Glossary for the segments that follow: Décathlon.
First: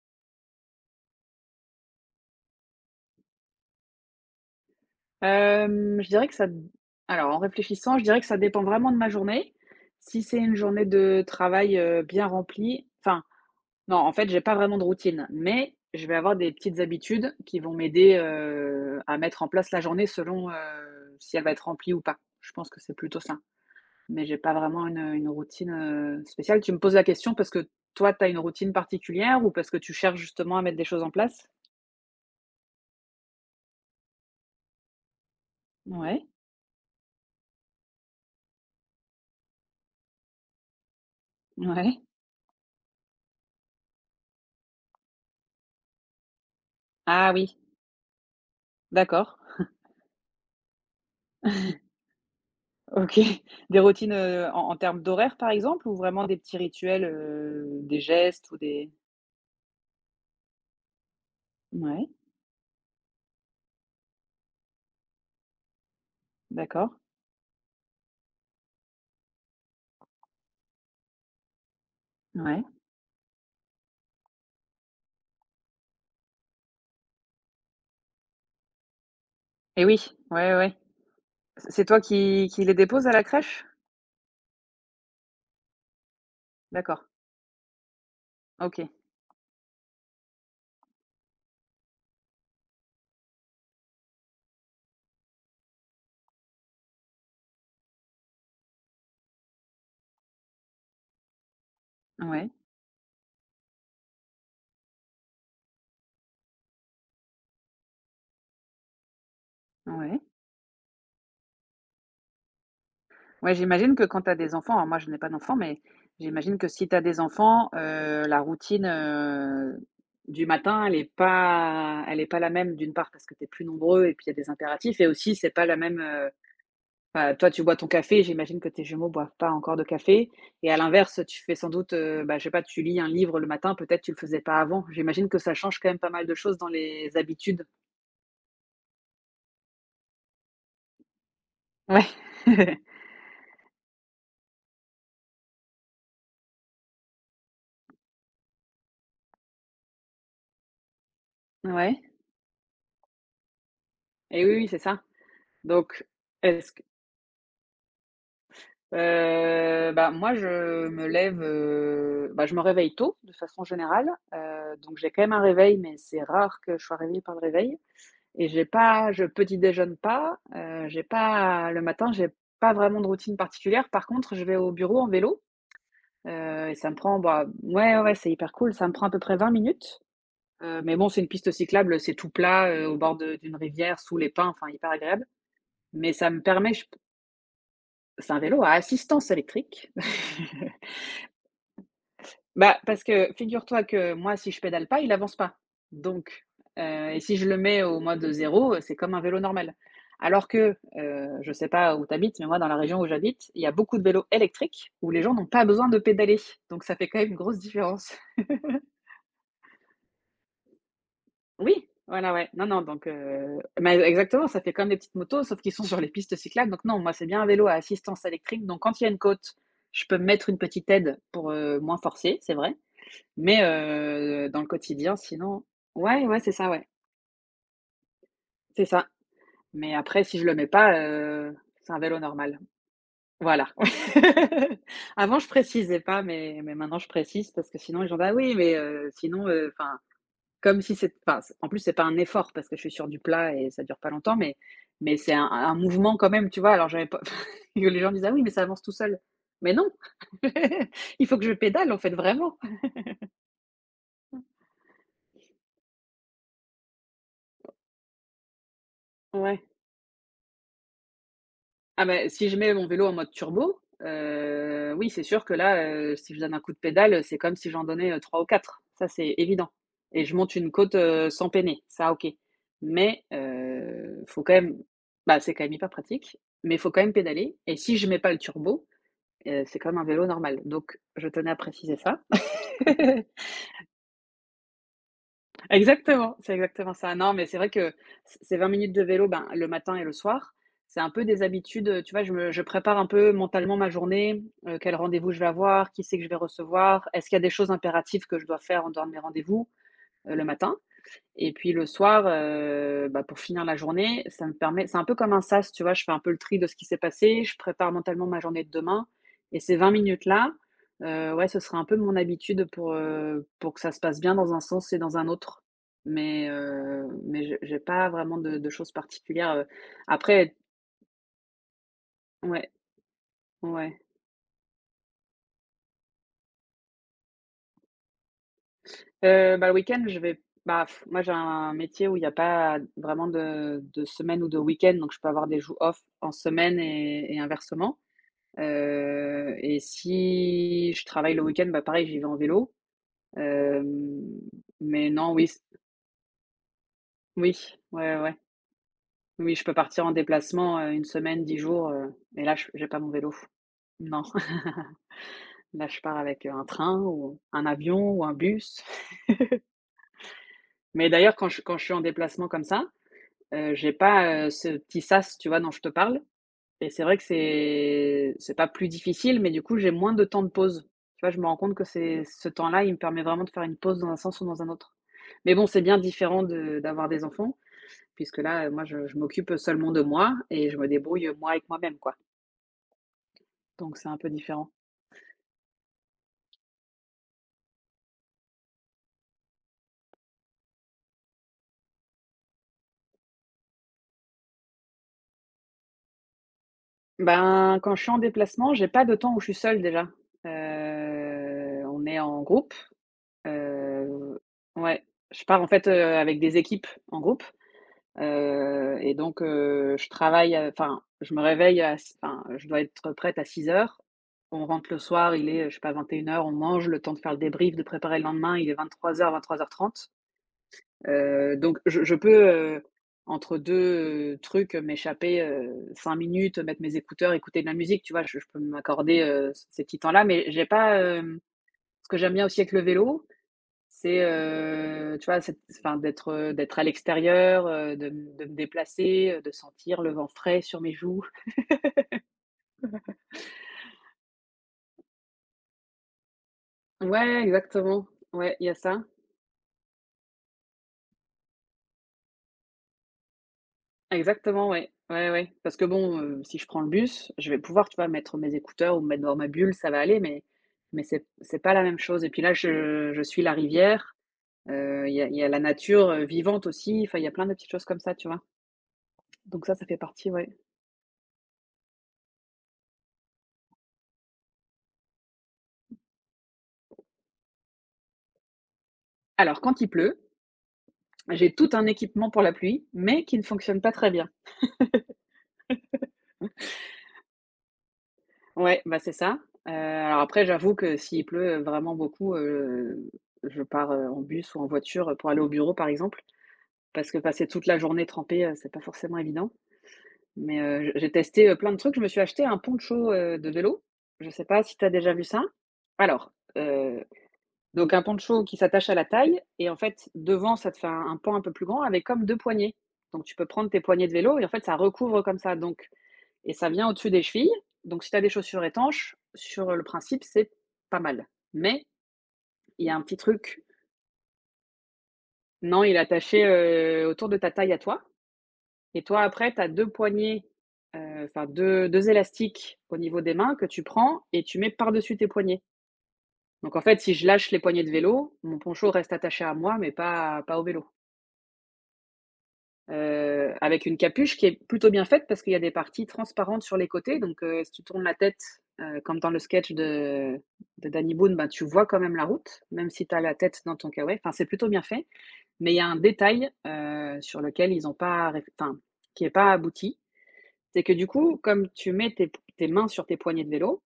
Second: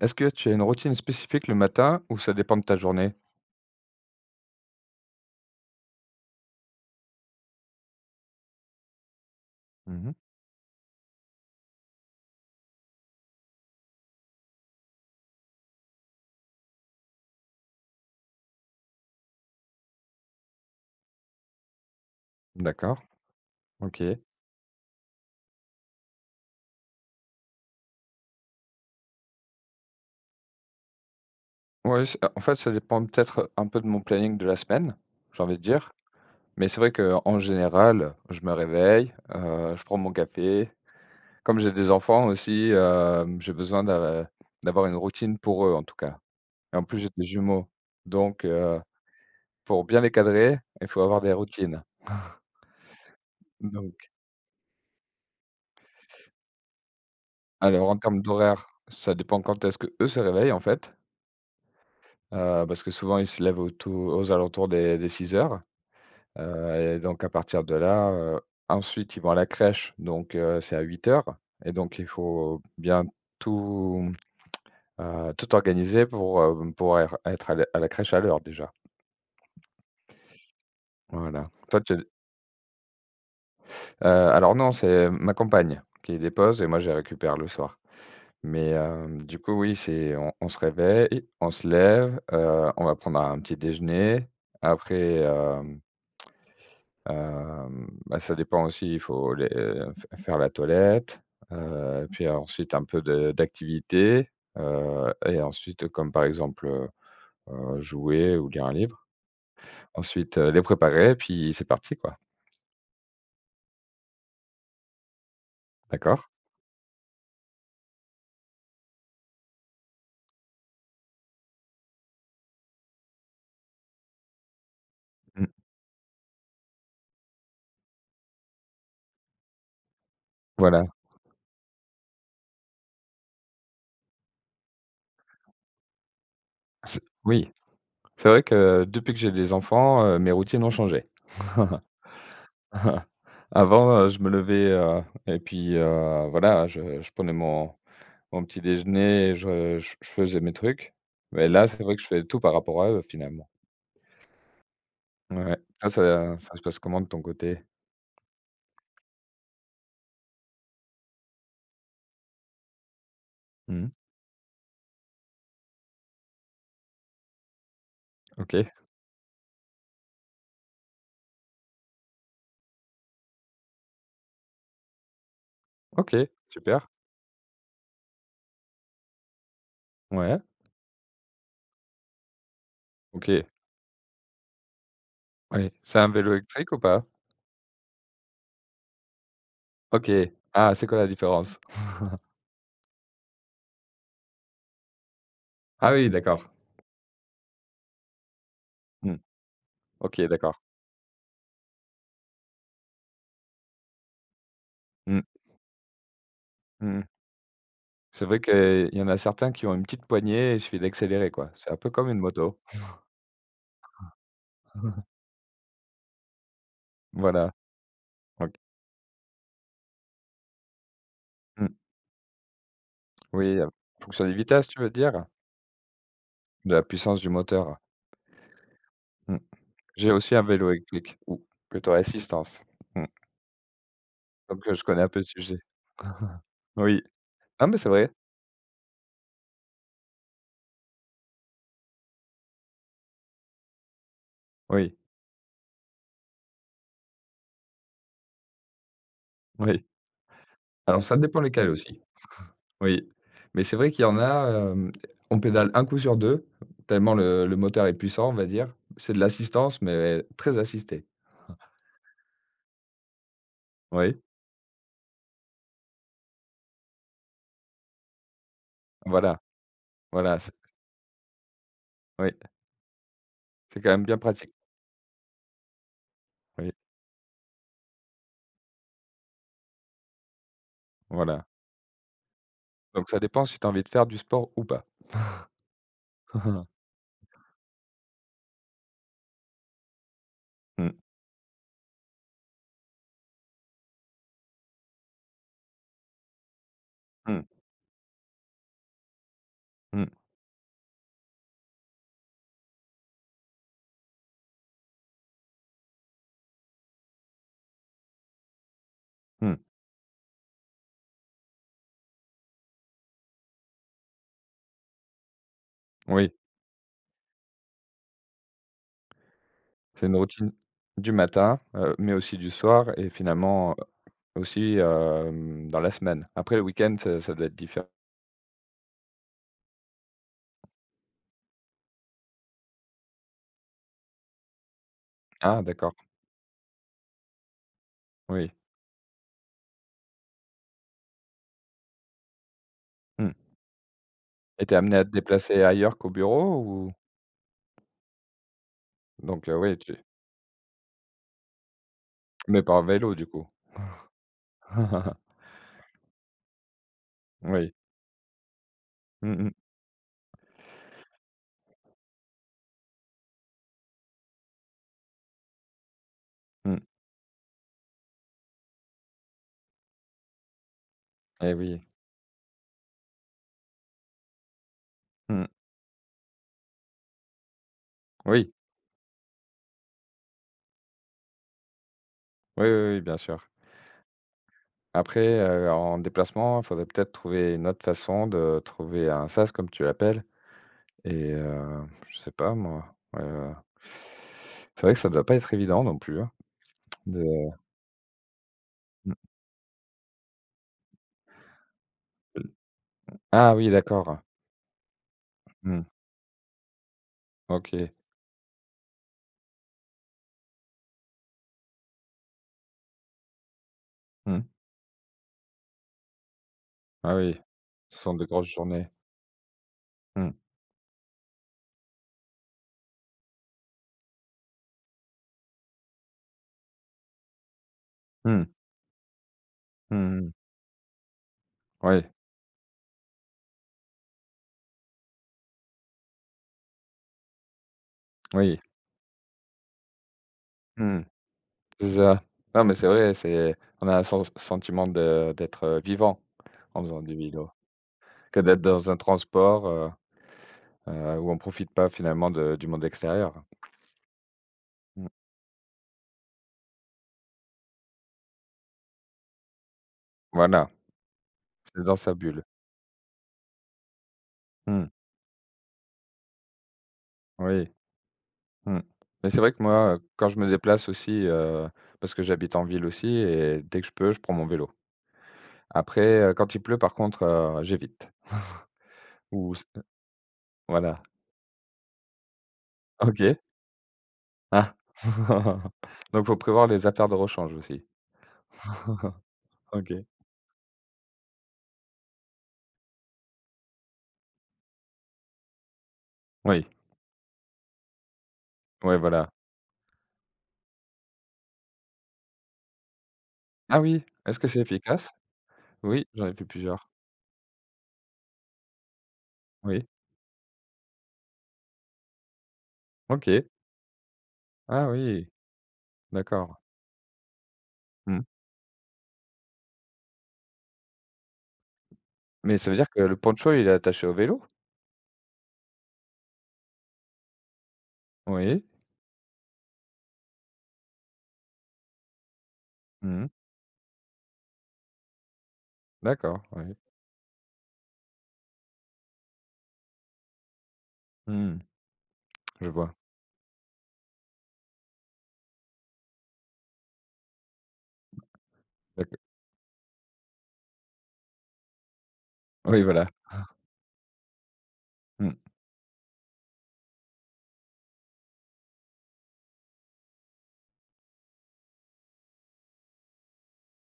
Est-ce que tu as une routine spécifique le matin ou ça dépend de ta journée? Hem, je dirais que ça Alors en réfléchissant, je dirais que ça dépend vraiment de ma journée. Mmh. Si c'est une journée de travail, bien remplie enfin non, en fait, j'ai pas vraiment de routine, mais je vais avoir des petites habitudes qui vont m'aider, à mettre en place la journée selon, si elle va être remplie ou pas. Je pense que c'est D'accord. plutôt ça, OK. mais j'ai pas vraiment une routine, spéciale. Tu me poses la question parce que toi, tu as une routine particulière ou parce que tu cherches justement à mettre des choses en place? Ouais, c'est en fait, ça dépend peut-être un peu de mon planning de la semaine, j'ai envie de dire. Ouais, Mais c'est vrai qu'en général, je me réveille, je prends mon café. Comme j'ai des ouais. enfants aussi, j'ai besoin d'avoir une routine pour eux, en tout cas. Et en plus, j'ai des Ah oui, jumeaux. Donc d'accord. pour bien les cadrer, il faut avoir des routines. OK. Des Donc routines, en termes d'horaire, par exemple, ou vraiment des petits rituels, alors en des termes gestes ou d'horaire, des ça dépend quand est-ce que eux se réveillent, en fait. Ouais, Parce que souvent, ils se lèvent autour aux alentours des 6h, d'accord. Et donc à partir de là, ensuite, ils vont à la crèche, donc c'est à 8h, et donc il faut Ouais. bien tout, tout organiser pour être à la crèche à l'heure, déjà. Et oui, ouais, ouais. Voilà. Toi, C'est tu es toi qui les déposes à la crèche? Alors non, c'est ma compagne qui les dépose et moi, je les D'accord. récupère le soir. Mais OK. Du coup, oui, c'est on se réveille, on se lève, on va prendre un petit déjeuner. Après, euh, bah, ça dépend aussi, il faut les f faire la toilette, puis Ouais, ensuite un peu de d'activité, et ensuite comme par exemple, jouer ou lire un livre. ouais. Ensuite, les préparer, puis c'est parti quoi. Ouais, j'imagine que quand tu as des enfants alors moi, je n'ai pas d'enfants, mais D'accord? j'imagine que si tu as des enfants, la routine, du matin, elle est pas la même, d'une part, parce que tu es plus nombreux et puis il y a des impératifs et aussi, Mmh. c'est pas la même, bah, toi, tu bois ton café, j'imagine que tes jumeaux boivent pas encore de café et à Voilà, l'inverse, tu fais sans doute, bah, je sais pas, tu lis un livre le matin, peut-être tu le faisais pas avant. J'imagine que ça change quand même pas mal de choses dans c'est les oui, habitudes. c'est vrai que depuis que j'ai des enfants, mes routines ont changé. Ouais. Avant, je me levais, et puis, voilà, je prenais mon petit déjeuner, je faisais mes trucs. Mais là, c'est vrai Ouais que je fais tout par rapport à eux, finalement. et oui, oui, c'est ça. Ouais. Toi, Donc ça ça se est-ce passe que comment de ton côté? Bah, moi, je me lève, bah, je me réveille tôt de façon Mmh. générale, donc j'ai quand même un réveil mais c'est rare que je sois réveillée par le réveil. Et j'ai OK. pas je petit déjeune pas, j'ai pas le matin, j'ai pas vraiment de routine particulière. Par contre, je vais au bureau en vélo, OK, et super. ça me prend bah, ouais, ouais, ouais, c'est hyper cool, ça me prend à peu près 20 minutes, Ouais. Mais bon, c'est une piste cyclable, c'est tout plat, au bord de OK. d'une rivière, sous les pins, enfin hyper agréable. Oui. C'est un Mais ça vélo me électrique permet ou je p pas? C'est un vélo à assistance électrique. OK. Ah, c'est quoi la différence? Bah, parce que figure-toi que moi, si je pédale pas, il avance pas. Ah oui, Donc, d'accord. Et si je le mets au mode zéro, c'est comme Mmh. un vélo normal. OK, Alors d'accord. que, je sais pas où tu habites, mais moi, dans la région où j'habite, il y a beaucoup de vélos électriques où les Mmh. gens n'ont pas besoin de pédaler. Donc ça Mmh. fait quand même une grosse différence. C'est vrai qu'il y en a certains qui ont une petite poignée, et il suffit d'accélérer, quoi. C'est un Oui, peu comme une voilà, ouais. moto. Non, non, donc bah, exactement, ça fait comme des petites motos, sauf qu'ils sont sur les pistes cyclables. Donc non, moi, c'est bien un Voilà. vélo à assistance OK. électrique. Donc quand il y a une côte, je peux me mettre une petite aide pour, Mmh. Moins forcer, c'est vrai. Oui, Mais en fonction des dans le vitesses, tu veux quotidien dire? sinon ouais, ouais, c'est ça, De la ouais, puissance du moteur. c'est ça. Mmh. Mais J'ai après aussi si un je le mets vélo pas, électrique ou c'est plutôt un vélo normal. assistance. Mmh. Voilà. Donc je connais un peu le Avant je sujet. précisais pas, mais maintenant Oui. je précise Ah parce que mais c'est sinon les vrai. gens disent ah oui, mais sinon, enfin, comme si c'est enfin, en plus c'est pas un effort parce que je suis sur du plat et ça dure pas longtemps, mais Oui, mais c'est un mouvement quand même, tu vois? Alors j'avais pas les gens disent: «Ah oui, mais ça avance tout seul». Mais oui. non! Alors ça Il faut dépend que je lesquels pédale en aussi. fait, vraiment. Oui. Mais c'est vrai qu'il y en a, on pédale un coup sur 2 tellement le moteur est puissant, on va dire. C'est de Ouais. l'assistance mais très assistée. Ah ben si je mets mon vélo en mode turbo, Oui, oui, c'est sûr que là, si je donne un coup de pédale, c'est comme si j'en donnais, 3 ou 4, ça, c'est voilà, évident et je voilà, c'est monte une côte, sans peiner, ça OK. oui, Mais c'est quand même bien faut pratique. quand même bah, c'est quand même hyper pratique, Oui, mais faut quand même pédaler et si je mets pas le turbo, c'est comme un vélo normal. Donc je voilà. tenais à préciser ça. Donc ça dépend si tu as envie de faire du sport ou pas. Exactement, c'est exactement ça. Non, mais c'est vrai que c ces 20 minutes de vélo, ben, le matin et le soir, Mmh, c'est un peu des habitudes, tu vois? Je prépare un peu mentalement ma journée, quel rendez-vous je vais avoir, qui c'est que je vais recevoir, est-ce qu'il y a mmh, des choses impératives que je dois faire en dehors de mes rendez-vous, mmh, le matin? Et puis le soir, bah, pour finir la journée, ça me permet c'est un peu comme un sas, tu vois? Je fais un peu le tri de ce qui s'est passé, je prépare mentalement ma journée de demain mmh. et ces 20 minutes-là, ouais, ce sera un peu mon habitude pour que ça se passe bien dans un sens et dans un autre. Oui. Mais je j'ai pas vraiment de choses particulières, C'est une routine après du matin, mais aussi du ouais, soir et finalement, ouais. aussi, dans la semaine. Après le week-end, ça ça doit être différent. Bah, le week-end, je vais bah, moi, j'ai un métier où il y a pas vraiment de semaine ou de week-end, donc je peux avoir des Ah jours d'accord, off en semaine et inversement. oui. Et si je travaille le week-end, bah, pareil, j'y vais en vélo. Mmh Hem, et tu es amené à mais te non, oui, c déplacer ailleurs qu'au bureau ou? oui, ouais, ouais, ouais. Donc Oui, je peux oui, tu partir en déplacement, 1 semaine, 10 jours, et là, mais je pas en j'ai pas mon vélo du vélo. coup? Non, là, je pars avec, un train ou un Oui. avion ou un bus. Mmh Mais d'ailleurs, quand je suis en déplacement comme ça, j'ai pas, ce petit sas, tu vois, dont je te parle. mh. Mmh Et c'est vrai que c'est pas plus difficile, mais du coup, j'ai moins de temps de pause. Tu vois, je me et rends compte oui. que c'est ce temps-là, il me permet vraiment de faire une pause dans un sens ou dans un autre. Mmh. Mais bon, c'est bien différent de d'avoir des enfants, puisque Oui. là, moi, je m'occupe seulement de moi et je me débrouille, moi avec moi-même, quoi. Oui, oui, oui, bien sûr. Donc c'est un peu différent. Après, en déplacement, faudrait peut-être trouver une autre façon de trouver un sas comme tu l'appelles. Et je sais pas moi, heu, c'est vrai que ça doit pas être évident non plus, hein, de Ben, quand je suis en déplacement, j'ai pas de mmh. temps où je suis seule déjà. On est en groupe, Ah oui, d'accord. heu, ouais, je pars en Mmh. fait, avec des équipes en groupe. OK. Et donc je travaille, enfin, je me réveille à enfin, je dois être prête à 6 heures. Mmh. On rentre le soir, il est, je sais pas, 21 heures. On mange, le temps Ah de faire oui. le débrief, de Ce sont préparer le de grosses lendemain, il est journées. 23:00-23:30. Mmh. Donc je peux, entre 2 trucs, m'échapper, 5 minutes, mettre mes écouteurs, écouter de la musique, tu vois? Je Mmh. je peux m'accorder, ces Mmh. petits temps-là, Mmh. mais j'ai pas, hem Oui, ce que j'aime bien aussi avec le vélo, c'est, tu vois, c'est enfin d'être, d'être à l'extérieur, de me oui. déplacer, de sentir le vent frais sur mes Mmh. joues. C'est ça. Non mais c'est vrai, c'est on a un sentiment de d'être, vivant en faisant du Ouais, vélo, exactement. que Ouais, d'être il y a dans un ça. transport, où on profite pas finalement de du monde extérieur. Exactement, ouais. Mmh. Ouais, ouais. Parce que bon, si je prends le bus, je vais pouvoir, tu vois, mettre mes écouteurs ou me mettre dans ma bulle, ça va aller, mais Voilà, mais c'est pas la c'est dans même sa chose et puis bulle. là, je suis la rivière, Mmh. Il y a la nature, vivante aussi, enfin, il y a plein de Oui. petites choses comme ça, tu vois? Mmh. Mais c'est vrai que Donc ça fait moi, quand partie, je ouais. me déplace aussi, parce que j'habite en ville aussi et dès que je peux, je prends mon vélo. Après, quand il pleut par contre, j'évite ou Alors quand c il pleut, voilà. j'ai tout un équipement pour la pluie, mais qui OK. ne fonctionne pas très bien. Ah. Donc faut prévoir les affaires de rechange aussi. Ouais, bah, c'est ça. OK. Alors après, j'avoue que s'il pleut, vraiment beaucoup, je pars, en bus ou en voiture, pour aller au bureau, par exemple. Oui. Parce que passer toute la journée trempée, c'est pas Ouais, forcément voilà. évident. Mais, j'ai testé, plein de trucs. Je me suis acheté un poncho, de Ah vélo. oui, Je est-ce sais que c'est pas si tu as efficace? déjà vu ça? Oui, j'en Alors, ai fait plusieurs. heu, donc un poncho qui s'attache à la taille et en Oui. fait, devant, ça te fait un pan un peu plus grand avec comme 2 poignées. Donc tu OK. peux prendre tes poignées de vélo et en fait, ça Ah recouvre oui, comme ça. Donc et d'accord. ça vient au-dessus des chevilles, donc si tu as Mmh. des chaussures étanches, sur le principe, c'est pas mal. Mais Mais ça veut il y dire a que un petit le poncho, truc, il est attaché au vélo? non, il est attaché, autour de ta taille à toi Oui. et toi après tu as 2 poignées, enfin deux élastiques au niveau Mmh mh. des mains que tu prends et tu mets par-dessus tes poignets. D'accord, Donc oui. en fait, si je lâche les poignées de vélo, mon poncho reste attaché à moi mais pas au vélo. Mmh. Je vois. Avec une capuche qui est plutôt bien faite parce qu'il y a des parties transparentes sur les côtés, donc si tu tournes la tête, D'acc comme dans le sketch de Danny Boone, bah, tu vois quand même la route, Oui, même si voilà. tu as la tête dans ton kawaii. Enfin, c'est plutôt bien fait, Mmh. mais il y a un détail, sur lequel ils ont pas réf enfin, qui est pas abouti. C'est que du coup, comme tu mets tes mains sur tes poignées de vélo,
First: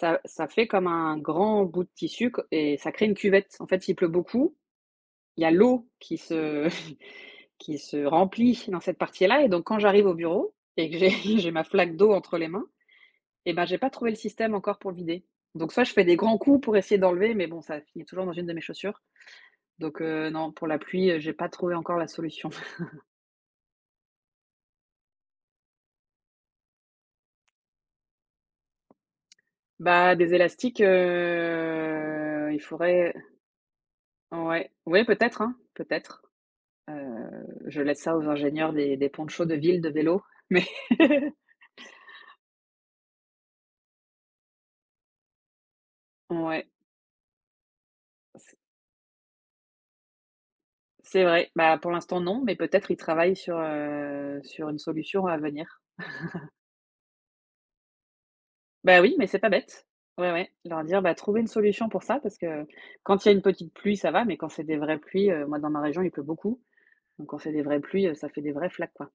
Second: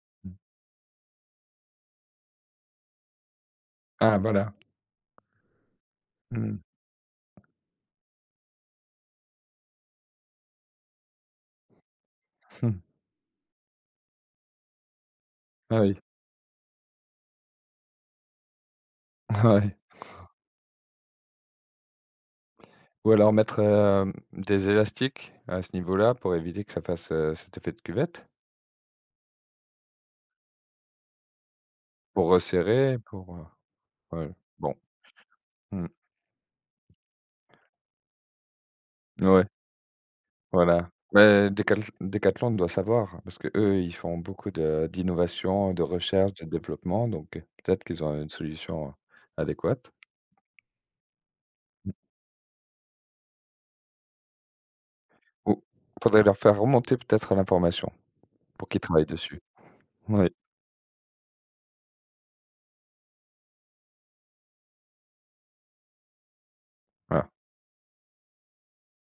ça fait comme un grand bout de tissu co et ça crée une cuvette. En fait, s'il pleut Ah voilà. beaucoup, il y a l'eau Mmh. Qui se remplit dans cette partie-là. Et donc quand j'arrive au bureau et que j'ai j'ai ma flaque d'eau entre les mains, Mmh. eh ben, j'ai pas trouvé le système encore pour le vider. Donc Ah soit je oui. fais des grands coups pour essayer d'enlever, mais bon, ça finit toujours dans une de mes chaussures. Ouais. Donc non, pour la pluie, j'ai pas trouvé encore la solution. Ou alors mettre, des élastiques à ce niveau-là pour éviter que ça fasse, cet effet de cuvette, Bah, des élastiques, pour il resserrer, faudrait ouais, ouais, bon. ouais, peut-être, hein, Mmh. peut-être. Heu, je laisse ça aux ingénieurs des Ouais, ponchos de ville de vélo, mais voilà. Mais Décathlon doit savoir parce que eux ils font beaucoup de d'innovation, de recherche, de ouais. développement donc peut-être qu'ils ont une solution adéquate. C'est vrai. Bah, pour Mmh. l'instant non, mais peut-être ils travaillent sur, sur une solution à Ou venir. faudrait leur faire remonter peut-être l'information pour qu'ils Bah, travaillent oui, mais c'est dessus. pas bête. Oui, Ouais, ouais, leur dire: «Bah, trouver une solution pour ça», parce que quand il y a une petite pluie, ça va, mais quand c'est des vraies pluies, moi dans ma région, il pleut beaucoup, donc voilà. quand c'est des vraies pluies, ça fait des vraies flaques, quoi.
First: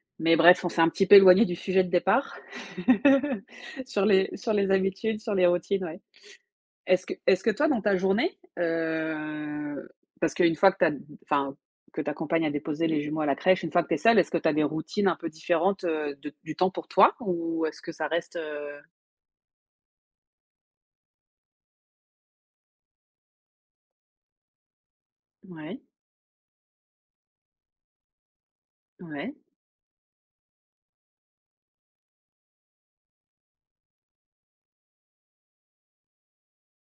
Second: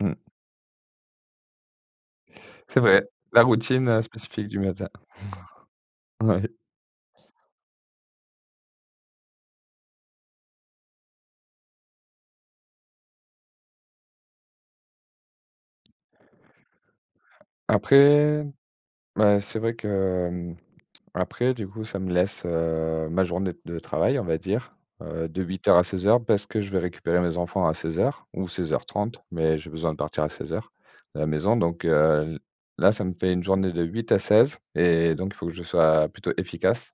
Mmh. Mais bref, on s'est un petit peu éloigné du sujet de départ C'est vrai, la routine, spécifique sur du les matin. habitudes, sur les routines, ouais. Ouais. Est-ce que toi, dans ta journée, parce qu'une fois que enfin, ta compagne a déposé les jumeaux à la crèche, une fois que tu es seule, est-ce que tu as des routines un peu différentes, de du temps pour toi? Ou est-ce que ça reste, Après, bah, c'est vrai que, après du coup ça me laisse, ma journée de travail on va dire, de 8h ouais, à 16h, parce que je vais récupérer mes enfants à 16h ou 16h30, ouais, mais j'ai besoin de partir à 16h de la maison donc là ça me fait une journée de 8 à 16, et donc il faut que je sois plutôt efficace,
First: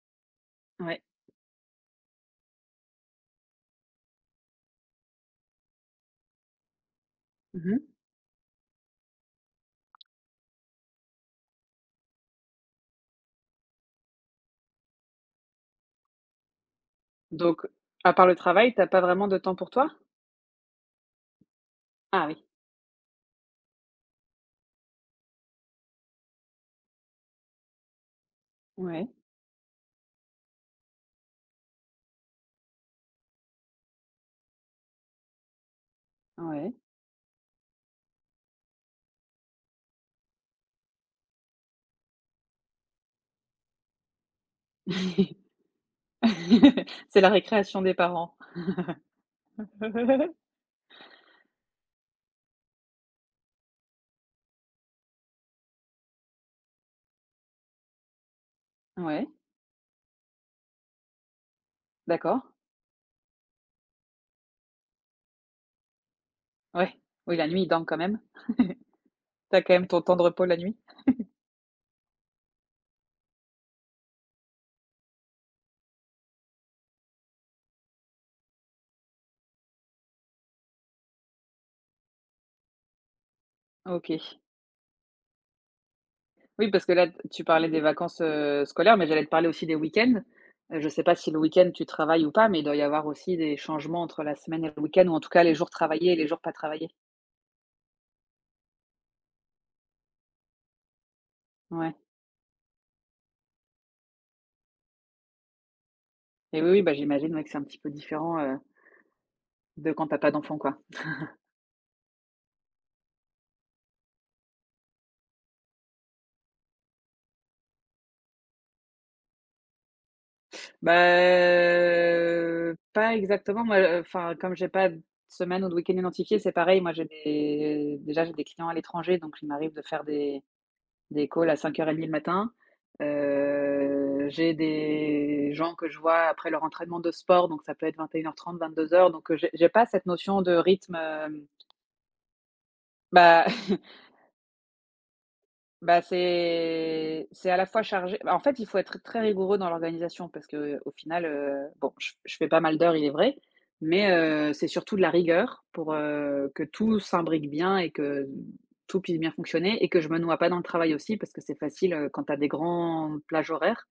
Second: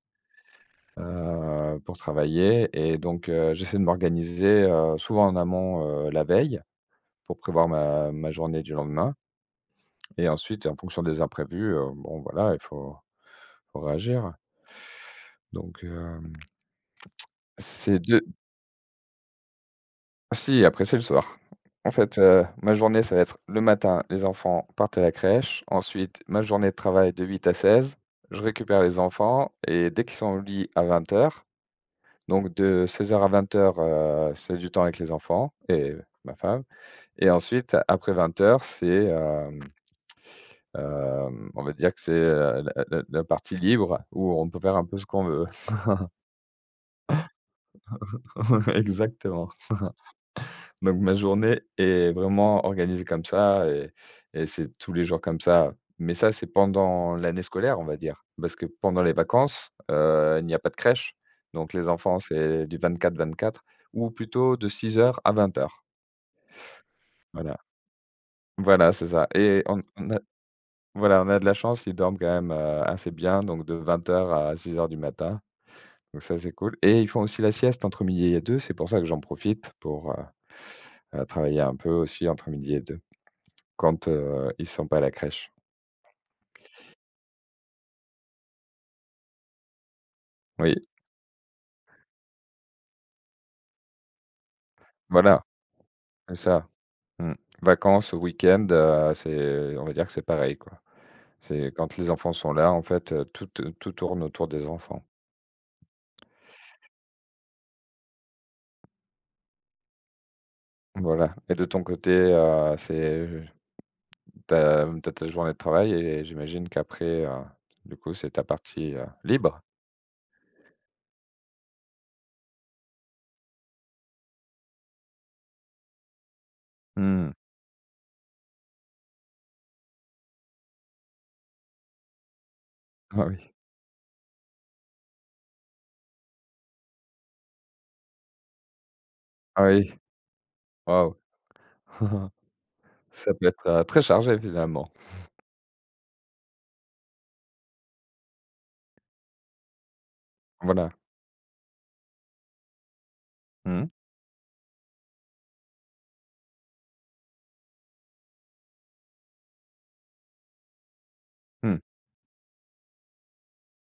ouais. Pour travailler et donc j'essaie de m'organiser, souvent en amont, la veille pour prévoir Mmh. ma journée du lendemain et ensuite en fonction des imprévus, bon voilà, il faut pour réagir, donc Donc c'est à deux. part le travail, t'as pas vraiment de temps pour toi? Si après c'est le soir. En fait, Ah oui. Ma journée, ça va être le matin, les enfants partent à la crèche, ensuite ma journée de travail de 8 à 16. Je récupère les Ouais, enfants et dès qu'ils sont au lit à 20h. Donc de 16h à 20:00, c'est du temps avec les enfants et ma femme ouais. et ensuite après 20h, c'est, on va dire que c'est, la partie libre où on peut faire un peu ce qu'on veut. C'est la récréation des parents. Exactement. Donc ma journée est vraiment organisée comme ça et c'est tous les jours comme ça. Mais ça, c'est pendant l'année scolaire, on va dire, parce que pendant les Ouais, vacances, il n'y a pas de crèche. Donc les enfants, d'accord. c'est du 24-24 ou plutôt de 6h à 20h. Ouais. Oui, la Voilà. nuit, il dorment quand même? Voilà, c'est ça T'as et quand même ton on temps a de repos la nuit? voilà, on a de la chance, ils dorment quand même, assez bien, donc de vingt heures à 6h du matin. Donc ça, c'est cool et ils font aussi la sieste entre midi et deux. C'est pour ça que j'en profite pour, travailler un peu aussi entre midi et deux. Quand, OK. Ils sont pas à la crèche. Oui, parce que là, t tu parlais des vacances, scolaires, mais j'allais te parler aussi des week-ends. Oui, Je ne sais pas si le week-end tu travailles ou pas, mais il doit y avoir aussi des changements entre la semaine et le week-end, ou en tout cas voilà, les jours travaillés et les c'est jours pas ça. travaillés. Mmh. Vacances, week-end, c'est on va dire que c'est pareil, quoi. C'est Ouais quand les enfants sont là, en fait, tout tourne autour des enfants. et oui, oui, bah, j'imagine, ouais, que c'est un petit peu différent, de quand t'as pas d'enfant, quoi. Voilà et de ton côté, c'est t'as as ta journée de travail et j'imagine qu'après, du coup, c'est ta partie, libre? Bah, pas exactement, moi, enfin, comme j'ai pas de semaine ou de week-end identifié, c'est pareil. Moi, j'ai Mmh. des déjà, j'ai des clients à l'étranger, donc il m'arrive de faire des calls à 05:30 le matin. Ah oui, J'ai des gens que je vois après leur entraînement de sport, donc ça peut être 21:30-22:00, donc j'ai ah j'ai pas oui, cette notion de rythme, waouh! hem, Ça bah peut être, très chargé finalement. bah, c'est à la fois chargé. Bah, en fait, il faut être très rigoureux dans l'organisation parce que au Voilà. final, bon, je fais pas mal d'heures, il est vrai, Mmh mais c'est surtout de la rigueur pour, que tout s'imbrique bien et que tout puisse bien fonctionner et que je me noie pas dans le travail aussi parce que c'est mh. facile, quand tu as des grandes plages horaires,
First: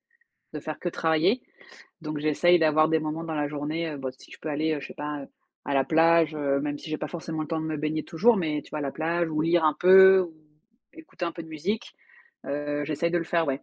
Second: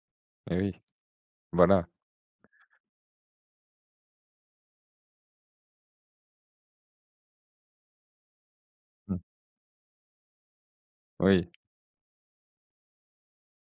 Eh de faire oui, que travailler. voilà. Donc j'essaye d'avoir des moments dans la journée, bah, si je peux aller, je sais pas, à la plage, même si j'ai pas forcément le temps de me baigner toujours, mais tu vois, à la Mmh. plage ou lire un peu ou écouter un peu de Oui, musique. J'essaye de le faire, ouais,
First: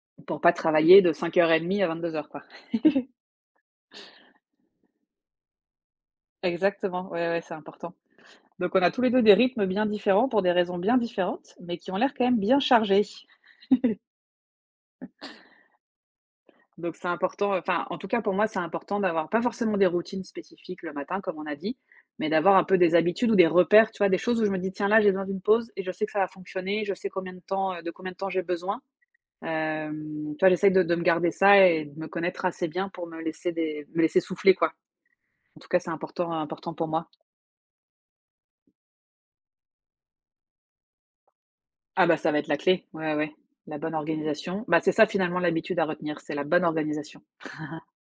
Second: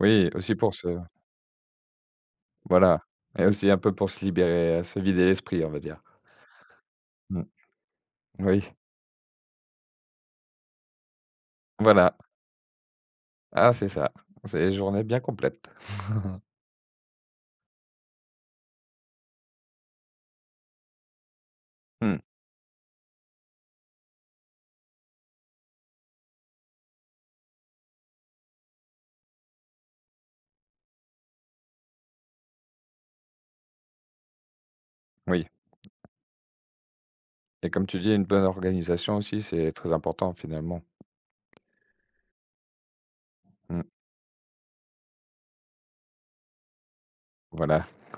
oui, pour pas aussi pour ce. travailler de 05:30 à 22 heures quoi. Voilà et aussi un peu pour se libérer, se vider l'esprit, on va dire. Exactement, ouais, ouais, Mmh. c'est important. Oui, Donc on a tous les 2 des rythmes bien différents pour des raisons bien différentes, mais qui ont l'air voilà. quand même bien chargés. Ah, c'est ça. C'est une journée bien complète. Donc c'est important, enfin, en tout cas pour moi, c'est important d'avoir pas forcément des routines spécifiques le matin, comme on a dit, Mmh, mais d'avoir un peu des habitudes ou des repères, tu vois, des choses où je me dis: «Tiens, là, j'ai besoin d'une pause et je sais que ça va fonctionner, je sais combien de temps, de combien de temps j'ai besoin». Hem, tu vois, j'essaie de me garder ça et de me connaître assez bien pour me laisser des me laisser souffler, quoi. oui En tout cas, c'est important important pour moi. et comme tu dis, une bonne organisation aussi, c'est très important, finalement. Ah bah, ça va être la clé, ouais, ouais, la Mmh, bonne organisation. Bah, c'est ça finalement l'habitude à retenir, c'est la bonne organisation. voilà.